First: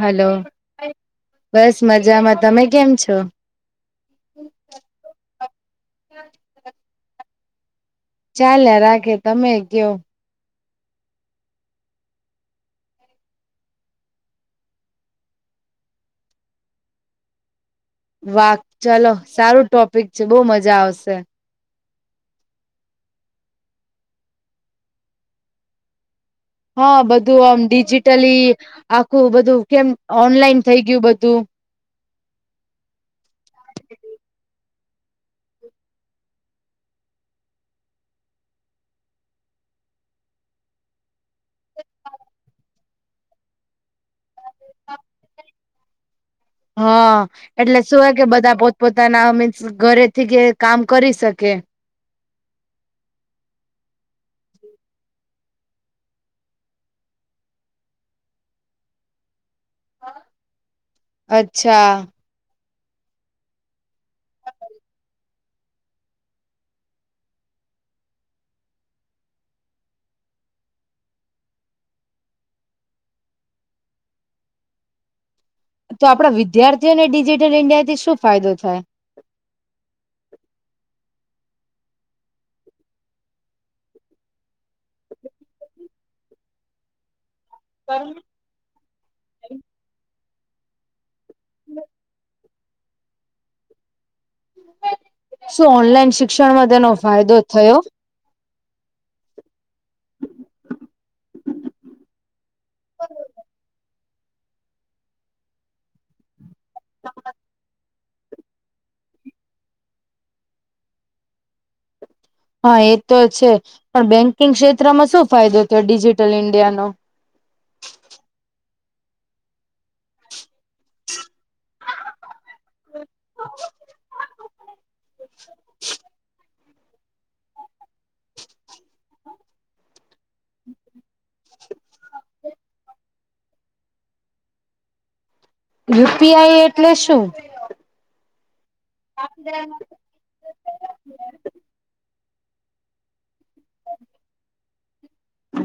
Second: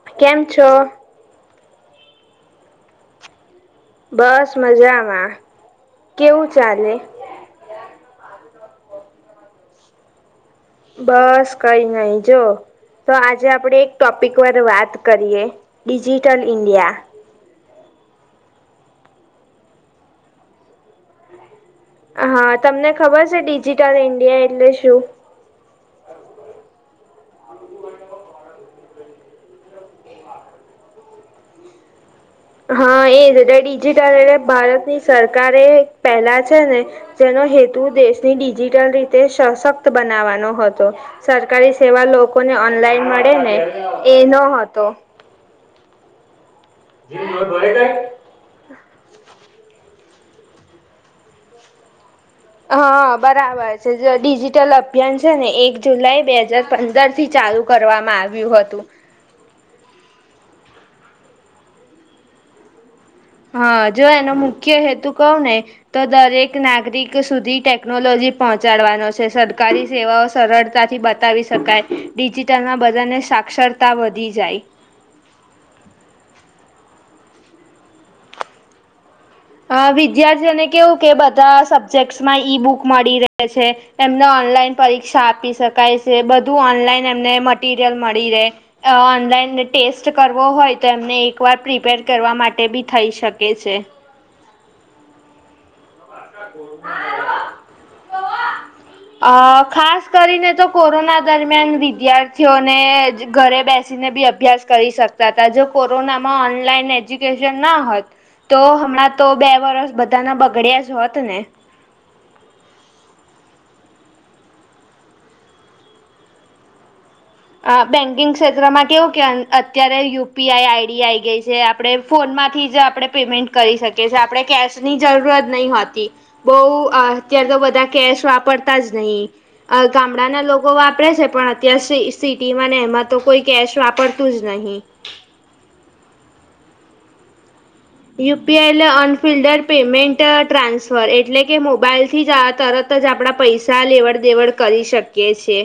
Hello કેમ છો? બસ મજામાં તમે કેમ છો બસ મજામાં કેવું ચાલે ચાલ્યા રાખે તમે કયો બસ કઈ નહી જો તો આજે આપડે એક ટોપિક વાર વાત કરીએ ડિજિટલ ઇન્ડિયા વાહ ચાલો સારું ટોપિક છે બહુ મજા આવશે હા તમને ખબર છે ડિજિટલ ઇન્ડિયા એટલે શું હા બધું આમ ડીજિટલી આખું બધું કેમ ઓનલાઈન થઈ ગયું બધું હા એજ ડિજિટલ એટલે ભારતની સરકાર એ પહેલા છે ને જેનો હેતુ દેશની ડિજિટલ રીતે સશક્ત બનાવાનો હતો સરકારી સેવા લોકોને ઓનલાઈન મળે ને એ નો હતો હા એટલે શું હોય કે બધા પોતપોતાના મીન્સ ઘરેથી કે કામ કરી શકે હા બરાબર છે જે ડિજિટલ અભિયાન છે ને એક જુલાઈ બે હજાર પંદર થી ચાલુ કરવામાં આવ્યું હતું અચ્છા હા જો એનો મુખ્ય હેતુ કહું ને તો દરેક નાગરિક સુધી ટેકનોલોજી પહોંચાડવાનો છે સરકારી સેવાઓ સરળતાથી બધા બતાવી શકાય ડિજિટલમાં બધાને સાક્ષરતા વધી જાય તો આપણા વિદ્યાર્થીઓને ડિજિટલ ઇન્ડિયા થી શું ફાયદો થાય અ વિદ્યાર્થીઓને કેવું કે બધા સબ્જેક્ટસમાં ઈ બુક મળી રહે છે એમને ઓનલાઈન પરીક્ષા આપી શકાય છે બધું ઓનલાઈન એમને મટીરીયલ મળી રહે ઓનલાઈન ટેસ્ટ કરવો હોય તો એમને એક વાર પ્રિપેર કરવા માટે પણ થઈ શકે છે શું ઓનલાઈન શિક્ષણમાં તેનો ફાયદો થયો વાવા અ ખાસ કરીને તો કોરોના દરમિયાન વિદ્યાર્થીઓને ઘરે બેસ અભ્યાસ કરી શકતા હતા કોરોનામાં ઓનલાઈન એજ્યુકેશન ના હોત તો હમણાં તો બે વરસ બધાના બગડ્યા જ હોત ને હા એ તો છે બેંકિંગ ક્ષેત્રમાં શું ફાયદો ડિજિટલ ઈન્ડિયાનો અ બેન્કિંગ ક્ષેત્રમાં કેવું કે અત્યારે યુપીઆઈ આઈડી આઈ ગઈ છે આપણે ફોનમાંથી જ આપણે પેમેન્ટ કરી શકીએ છીએ આપણે કેસ ની જરૂરત નહી હોતી બઉ અત્યારે તો બધા કેશ વાપરતા જ નહી ગામડાના લોકો વાપરે છે પણ અત્યાર સિટીમાં ને એમાં તો કોઈ કેશ વાપરતું જ નહીં યુપીઆઈ એટલે શું યુપીઆઈ એટલે ઉન્ફઇલેંડ પેમેન્ટ ટ્રાન્સફર એટલે કે મોબાઈલથી જ તરત જ આપણા પૈસા લેવડ દેવડ કરી શકીયે કે છે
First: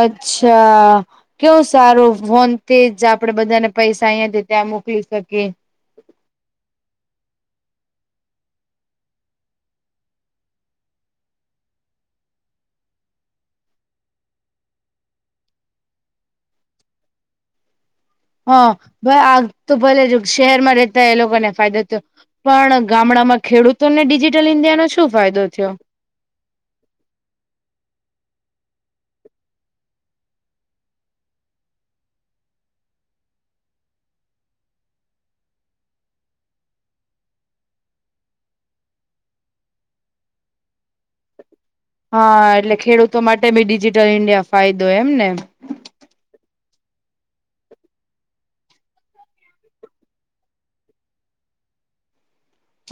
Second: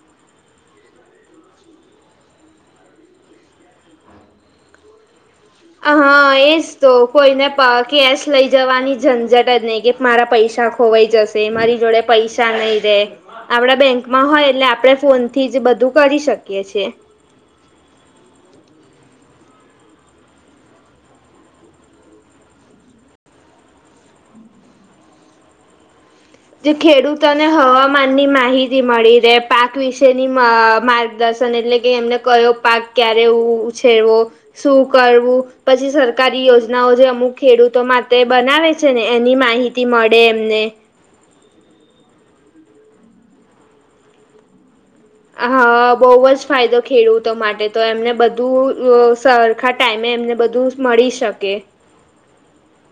અચ્છા કેવું સારું ફોન જ આપણેે બધાને પૈસા અહીંથી ત્યાં મોકલી શકીએ હા એજ તો કોઈને કેશ લઈ જવાની ઝંઝટ જ નહીં કે મારા પૈસા ખોવાઈ જશે મારી જોડે પૈસા નહીં રહે આપડા બેંકમાં હોય આપડે ફોન જ બધું કરી શકીએ છે હા આ તો ભલે જો શહેરમાં રહેતા એ લોકોને ફાયદો થયો ગામડામાં ખેડૂતોને ઈન્ડિયાનો શું ફાયદો થયો જે ખેડૂતોને હવામાન ની માહિતી મળી રહે પાક વિશેની માર્ગદર્શન એટલે કે એમને કયો પાક ક્યારે ઉછેરવો શું કરવું પછી સરકારી યોજનાઓ જે અમુક ખેડૂતો માટે બનાવે છે ને એની માહિતી મળે એમને હા એટલે ખેડૂતો માટે બી ડિજિટલ ઇન્ડિયા ફાયદો એમ ને હા બોવજ ફાયદો ખેડૂતો માટે તો બધું સરખા ટાઈમે એમને બધું મળી શકે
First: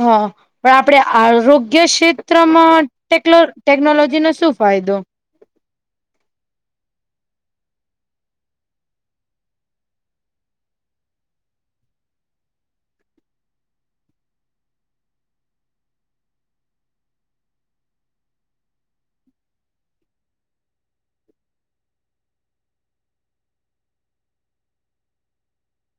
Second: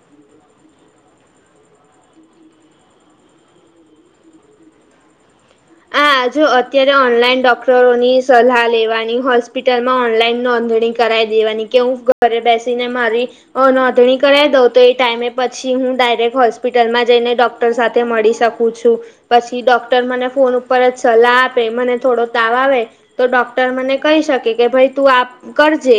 હા પણ આપડે આરોગ્ય ક્ષેત્રમાં ટેકનોલોજી નો શું ફાયદો આ આજુ અત્યારે ઓનલાઈન ડોક્ટરોની સલાહ લેવાની હોસ્પિટલમાં ઓનલાઈન નોંધણી કરાવી દેવાની કે હું ઘરે બેસીને મારી નોંધણી કરાવ દઉં તો એ ટાઈમે પછી હું ડાયરેક્ટ હોસ્પિટલમાં જઈને ડોક ડોક્ટર સાથે મળી શકું છું પછી ડોક્ટર મને ફોન ઉપર જ સલાહ આપે મને થોડો તાવ આવે તો ડોક્ટર મને કહી શકે કે ભાઈ તું આપ કરજે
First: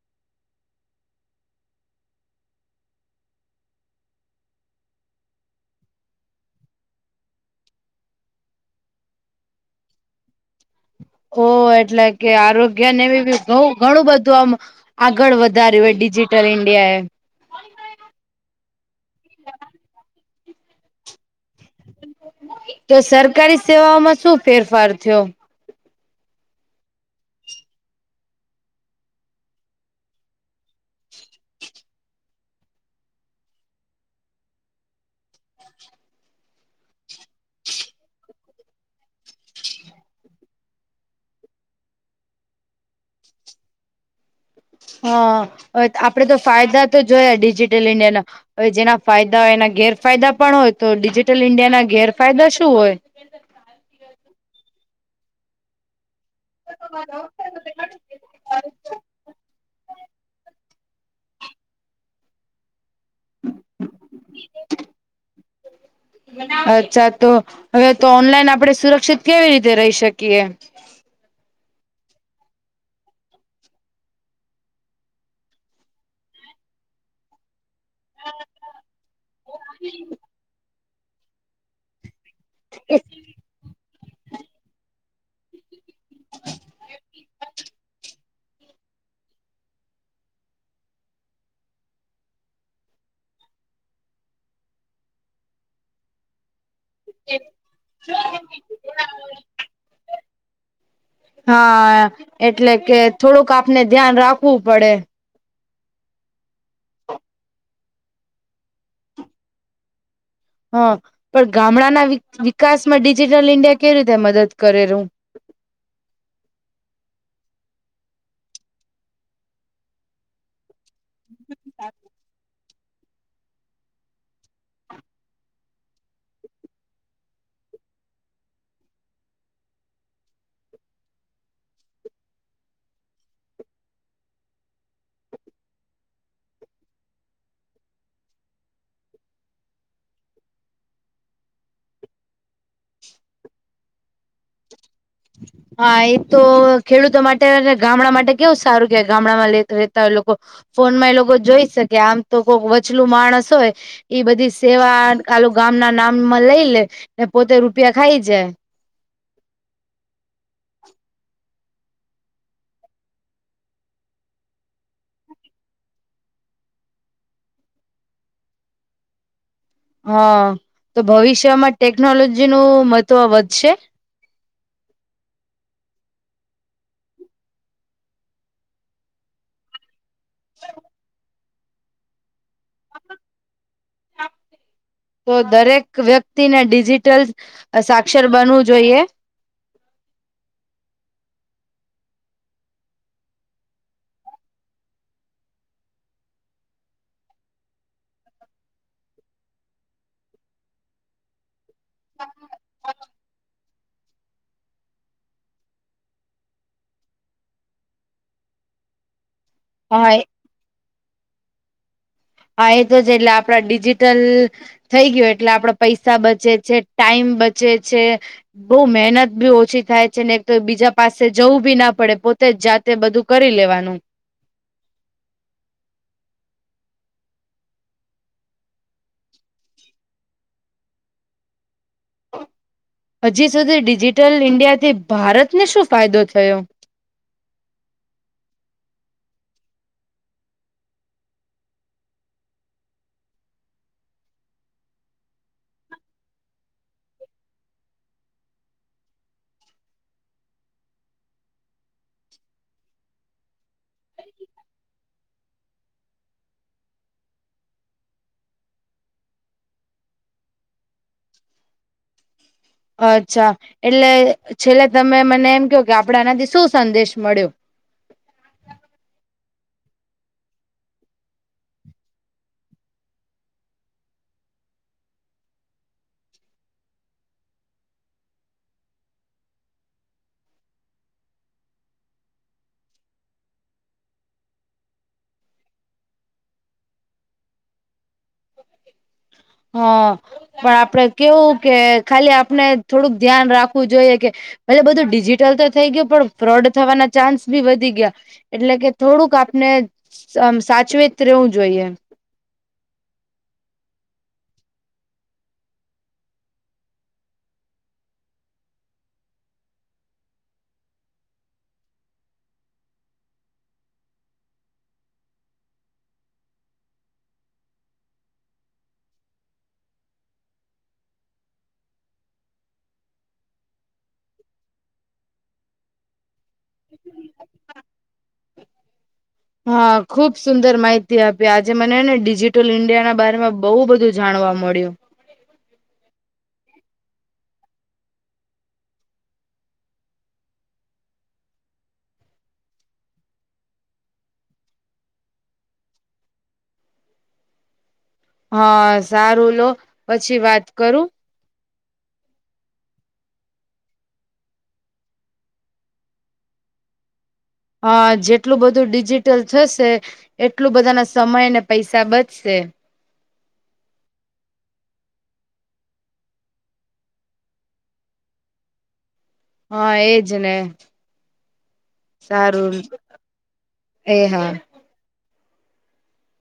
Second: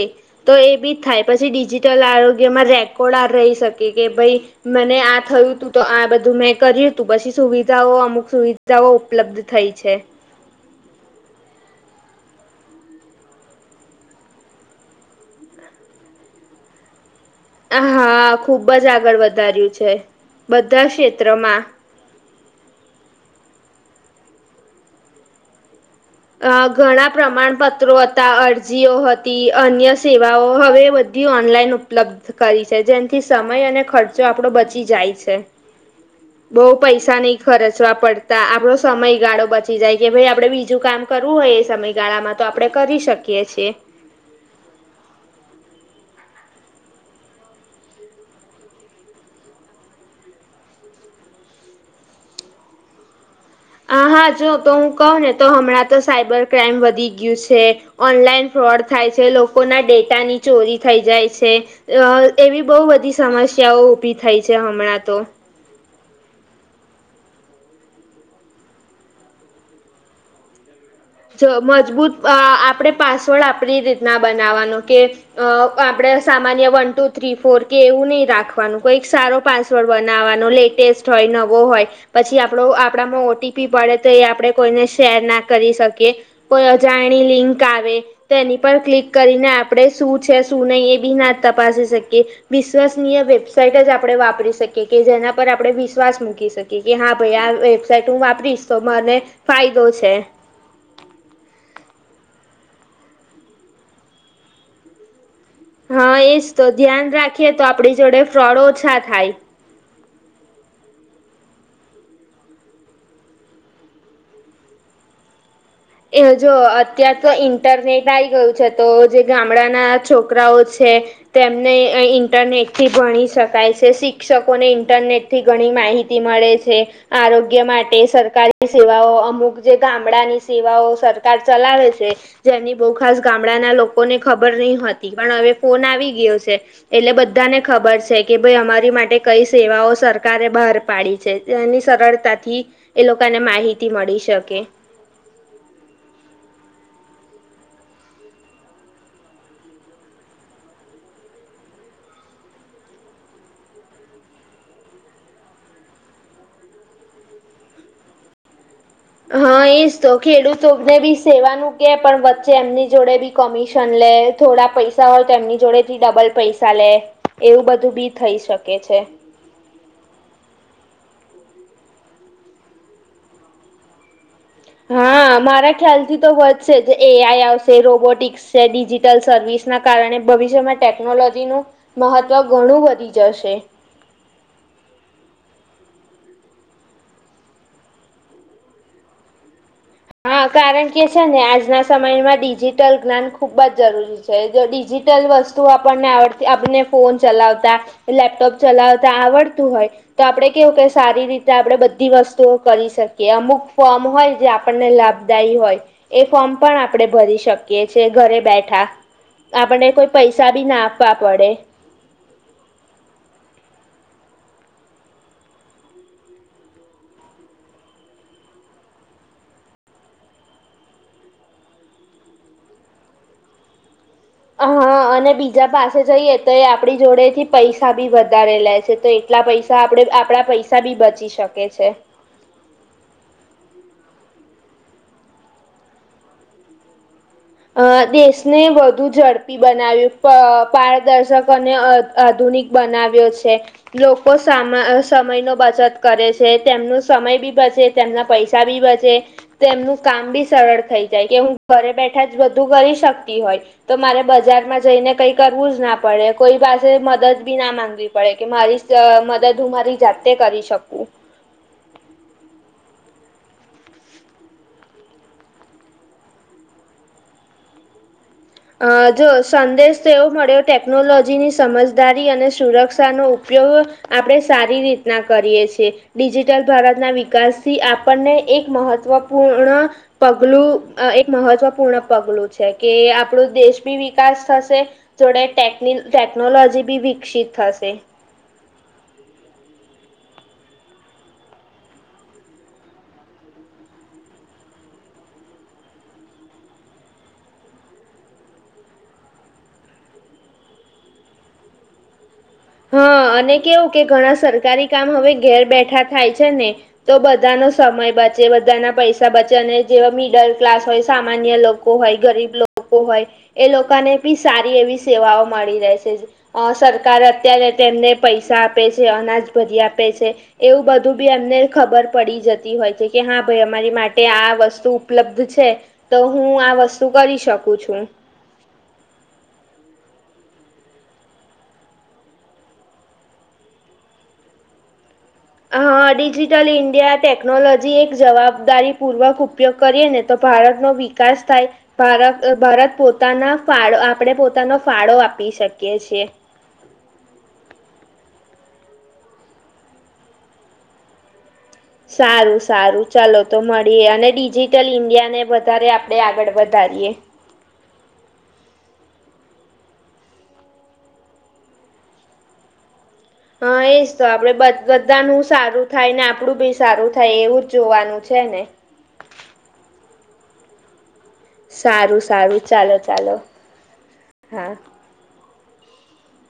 તો એ બી થાય પછી ડિજિટલ આરોગ્યમાં રેકોર્ડ આ રહી શકે કે ભાઈ મને આ થયું હતું તો આ બધું મેં કર્યું હતું પછી સુવિધાઓ અમુક સુવિધાઓ ઉપલબ્ધ થઈ છે ઓ એટલે કે આરોગ્ય ને એ બી ઘણું બધું આમ આગળ વધાર્યુંય ડિજીટલ ઇન્ડિયા એ. હા ખુબ જ આગળ વધાર્યું છે બધા જ ક્ષેત્રમાં. એક તો સરકારી સેવાઓમાં શું ફેરફાર થયો? અ ઘણા પ્રમાણપત્રો હતા અરજીઓ હતી અન્ય સેવાઓ હવે ઈ ઓનલાઈન ઉપલબ્ધ કરી છે જે ન થી સમય અને ખર્ચો આપડો બચી જાય છે. [inaudible] બઉુ પૈસા નહી ખર્ચવા પડતા આપડો સમયગાળો બચી જાય કે ભાઈ આપડે બીજું કામ કરવું હોય એ સમયગાળામાં તો આપણે કરી શકીએ છીએ. હા આપડે તો ફાયદા તો જોયા ડિજિટલ ઇન્ડિયા ના હવે જેના ફાયદા હોય એના ગેરફાયદા પણ હોય તો ડિજિટલ ઇન્ડિયાના ગેરફાયદા શું હોય? હ હા જો તો હું કહું ને હમણાં તો સાઈબર ક્રાઈમ વધી ગયું છે. છે ઓનલાઈન ફ્રોડ થાય છે લોકોના ડેટાની ચોરી થઈ જાય છે. એવી બહુ બધી સમસ્યાઓ ઊભી થઈ છે હમણાં તો. અચ્છા તો હવે તો ઓનલાઈન આપડે સુરક્ષિત કેવી રીતે રહી શકીએ? જો મજબૂત આપણે પાસવર્ડ આપણી રીતના બનાવવાનો કે અ આપણેે સામાન્ય વન ટુ થ્રી ફોર કે એવું નહી રાખવાનું કઈક સારો પાસવર્ડ બનાવવાનો લેટેસ્ટ હોય નવો હોય. પછી આપણો આપણામાં ઓટીપી પડે તો એ આપણેે કોઇને શેર ના કરી શકીએ. કે કોઈ અજાણી લિંક આવે. તે એની પર ક્લિક કરીને આપણે શું છે શું નહીં એ બી ના તપાસી શકીએ. વિશ્વસનીય વેબસાઇટ જ આપણે વાપરી શકીએ કે જેના પર આપણે વિશ્વાસ મૂકી શકીએ. કે હા ભાઈ આ વેબસાાઈટ હું, વાપરીશ તો મને ફાયદો છે. હા એટલે કે થોડુંક આપણે ધ્યાન રાખવુ પડે. હા એજ તો ધ્યાન રાખીએ તો આપડી જોડે ફ્રોડ ઓછા થાય. હા પણ ગામડાના વિકા વિકાસમાં ડિજિટલ ઈન્ડિયા કેવી રીતે મદદ કરેરુ? એ જો અત્યાર તો ઈન્ટરનેટ આઈ ગયું છે તો જે ગામડાના છોકરાઓ છે તેમને ઇન્ટરનેટ. થી ભણી શકાય છે, શિક્ષકોને ઇન્ટરનેટથી ઘણી માહિતી મળે છે. આરોગ્ય માટે સરકારી સેવાઓ અમુક જે ગામડાની સેવાઓ સરકાર ચલાવે છે. જેની બહુ ખાસ ગામડાના લોકોને ખબર નઇ હોતી પણ હવે ફોન આવી ગયો છે. એટલે બધાને ખબર છે કે ભઈ અમારી માટે કઈ સેવાઓ સરકારે બહાર પાડી છે. એની સરળતાથી એ લોકોને માહિતી મળી શકે. [inaudible] હા એ તો ખેડૂતો માટે અને ગામડા માટે કેવું સારું કેવાય ગામડામાં રહેેતા હોય એ લોકો ફોન માં એ લોકો જોઈ શકે આમ તો કોઈક વચલું માણસ હોય ઈ બધી સેવા કાલું ગામ ના નામમાં લઈ લે ને પોતે રૂપિયા ખાઈ જાય. હા એજ તો ખેડૂતોને બી સેવાનું કે પણ વચ્ચે એમની જોડે બી કમિશન લે થોડા પૈસા હોય તો એની જોડે થી ડબલ પૈસા લે એવું બધું બી થઈ શકે છે. હા તો ભવિષ્યમાં ટેકનોલોજી નું મહત્વ વધશે? હા મારા ખ્યાલ થી તો વધશે જ એ આઈ આવશે રોબોટિક્સ [unintelligible] ડિજિટલ સર્વિસ ના કારણે ભવિષ્યમાં ટેકનોલોજીનું મહત્ત્વ ઘણું વધી જશે. તો દરેક વ્યક્તિને ડિજિટલ સાક્ષર બનવું જોઈએ. હા કારણ કે છે ને આજના સમયમાં ડિજિટલ જ્ઞાન ખુબ જ જરૂરી છે. છે જો ડિજિટલ વસ્તુઓ આપણને આવડતી આપણને ફોન ચલાવતા લેપટોપ ચલાવતા આવડતું હોય. તો આપડે કેવું કે સારી રીતે આપણે બધી વસ્તુઓ કરી શકીએ અમુક ફોર્મ હોય જે આપણને લાભદાયી હોય એ ફોર્મ પણ આપણે ભરી શકીએ છે એ ઘરે બેઠા આપણે હા કોઈ પૈસા બી ના આપવા પડે. હા એ તો છે એટલે આપડા ડિજિટલ થઈ ગ્યું એટલે આપણે પૈસા બચે છે ટાઈમ બચે છે. બઉ મહેનત બી ઓછી થાય છે ને એક તો બીજા પાસે જવું બી ન પડે પોતે જ જાત તે બધું કરી લેવાનું. હ અને બીજા પાસે જઈએ તો એ આપણી જોડે થી પૈસા બી વધારે લે છે તો એટલા પૈસા આપડે આપણા પૈસા બી બચી શકે છે. હજી સુધી ડિજિટલ ઇન્ડિયાથી ભારતને શું ફાયદો થયો? અ દેશને વધુ ઝડપી બનાવ્યું પ પારદર્શક અને [unintelligible] આધુનિક બનાવ્યો છે. લોકો સા સમય નો બચત કરે છે. તેમનું સમય બી બચે તેમના પૈસા બી બચે તેમનું કામ બી સરળ થઈ જાય કે હું ઘરે બેઠ શાયદ બધું કરી શકતી હોય. તો મારે બજારમાં જઈને કઈ કરવું જ ના પડે કોઈ પાસે મદદ બી ના માંગે. પડે કે મારી મદદ હું મારી જાતે કરી શકું. અચ્છા એટલે છેલ્લે તમે મને એમ કયો કે આપણે આનાથી શું સંદેશ મળ્યો. અ જો સંદેશ તો એવો મળ્યો ટેકનોલોજીની સમજદારી અને સુરક્ષાનો ઉપયોગ આપણે સારી રીતના કરીએ છીએ. ડિજિટલ ભારતના વિકાસથી આપણને એક મહત્વપૂર્ણ પગલું આ એક મહત્વપૂર્ણ પગલું છે કે આપ આપણું દેશ ભી વિકાસ થશે જોડે ટેક ટેકનોલોજી બી વિકસિત થશે. હ પણ આપડે કેવું કે ખાલી આપણે થોડુંક ધ્યાન રાખવું જોઈએ કે પલે બધું ડિજિટલ તો થઈ ગયું. પણ ફ્રોડ થવાના ચાન્સ બી વધી ગયા. એટલે કે થોડુંક આપને આમ સાચવીત રહેેવું જોઈએ. હ અને કેવું કે ઘણા સરકારી કામ હવે ઘેર બેઠા થાય છે ને. તો બધાનો સમય બચે, બધાના પૈસા બચે અને જેવા મિડલ ક્લાસ હોય સામાન્ય લોકો લોકો હોય ગરીબ લોકો હોય એ લોકોને બી સારી એવી સેવાઓ મળી રહેશે. અ સરકાર અત્યારે તેમને પૈસા આપે છે, અનાજ ભરી આપે છે. એવું બધું બી એમને ખબર પડી જતી હોય છે કે હા ભાઈ અમારી માટે આ વસ્તુ ઉપલબ્ધ છે. તો હું આ વસ્તુ કરી છું એમ. હા ખુબ સુંદર માહિતી આપી. આજે મને હેને ડિજિટલ ઈન્ડિયાના બારામાં બહુ બધું જાણવા મળ્યું. અ હ ડિજિટલ ઈન્ડિયા ટેકનોલોજી એક જવાબદારીપૂર્વક ઉપયોગ કરીએ ને તો ભારત નો વિકાસ થાય. ભારત ભારત પોતાના ફાળો આપણે પોતાનો ફાળો આપી શકીએ છીએ. હા સારું લો પછી વાત કરું. સારું સારું ચાલો તો મળીએ અને ડિજિટલ ઇન્ડિયા ને વધારે આપડે આગળ વધારીએ. અ જેટલું બધું ડિજિટલ થશે એટલું બધા ના સમય અને પૈસા બચશે. હા એજ તો આપડે બધ બધાનું સારું થાય ને આપડું બી સારું થાય એવું જોવાનું છે ને. હા એજ ને. સારું, સારું, ચાલો, ચાલો, હા.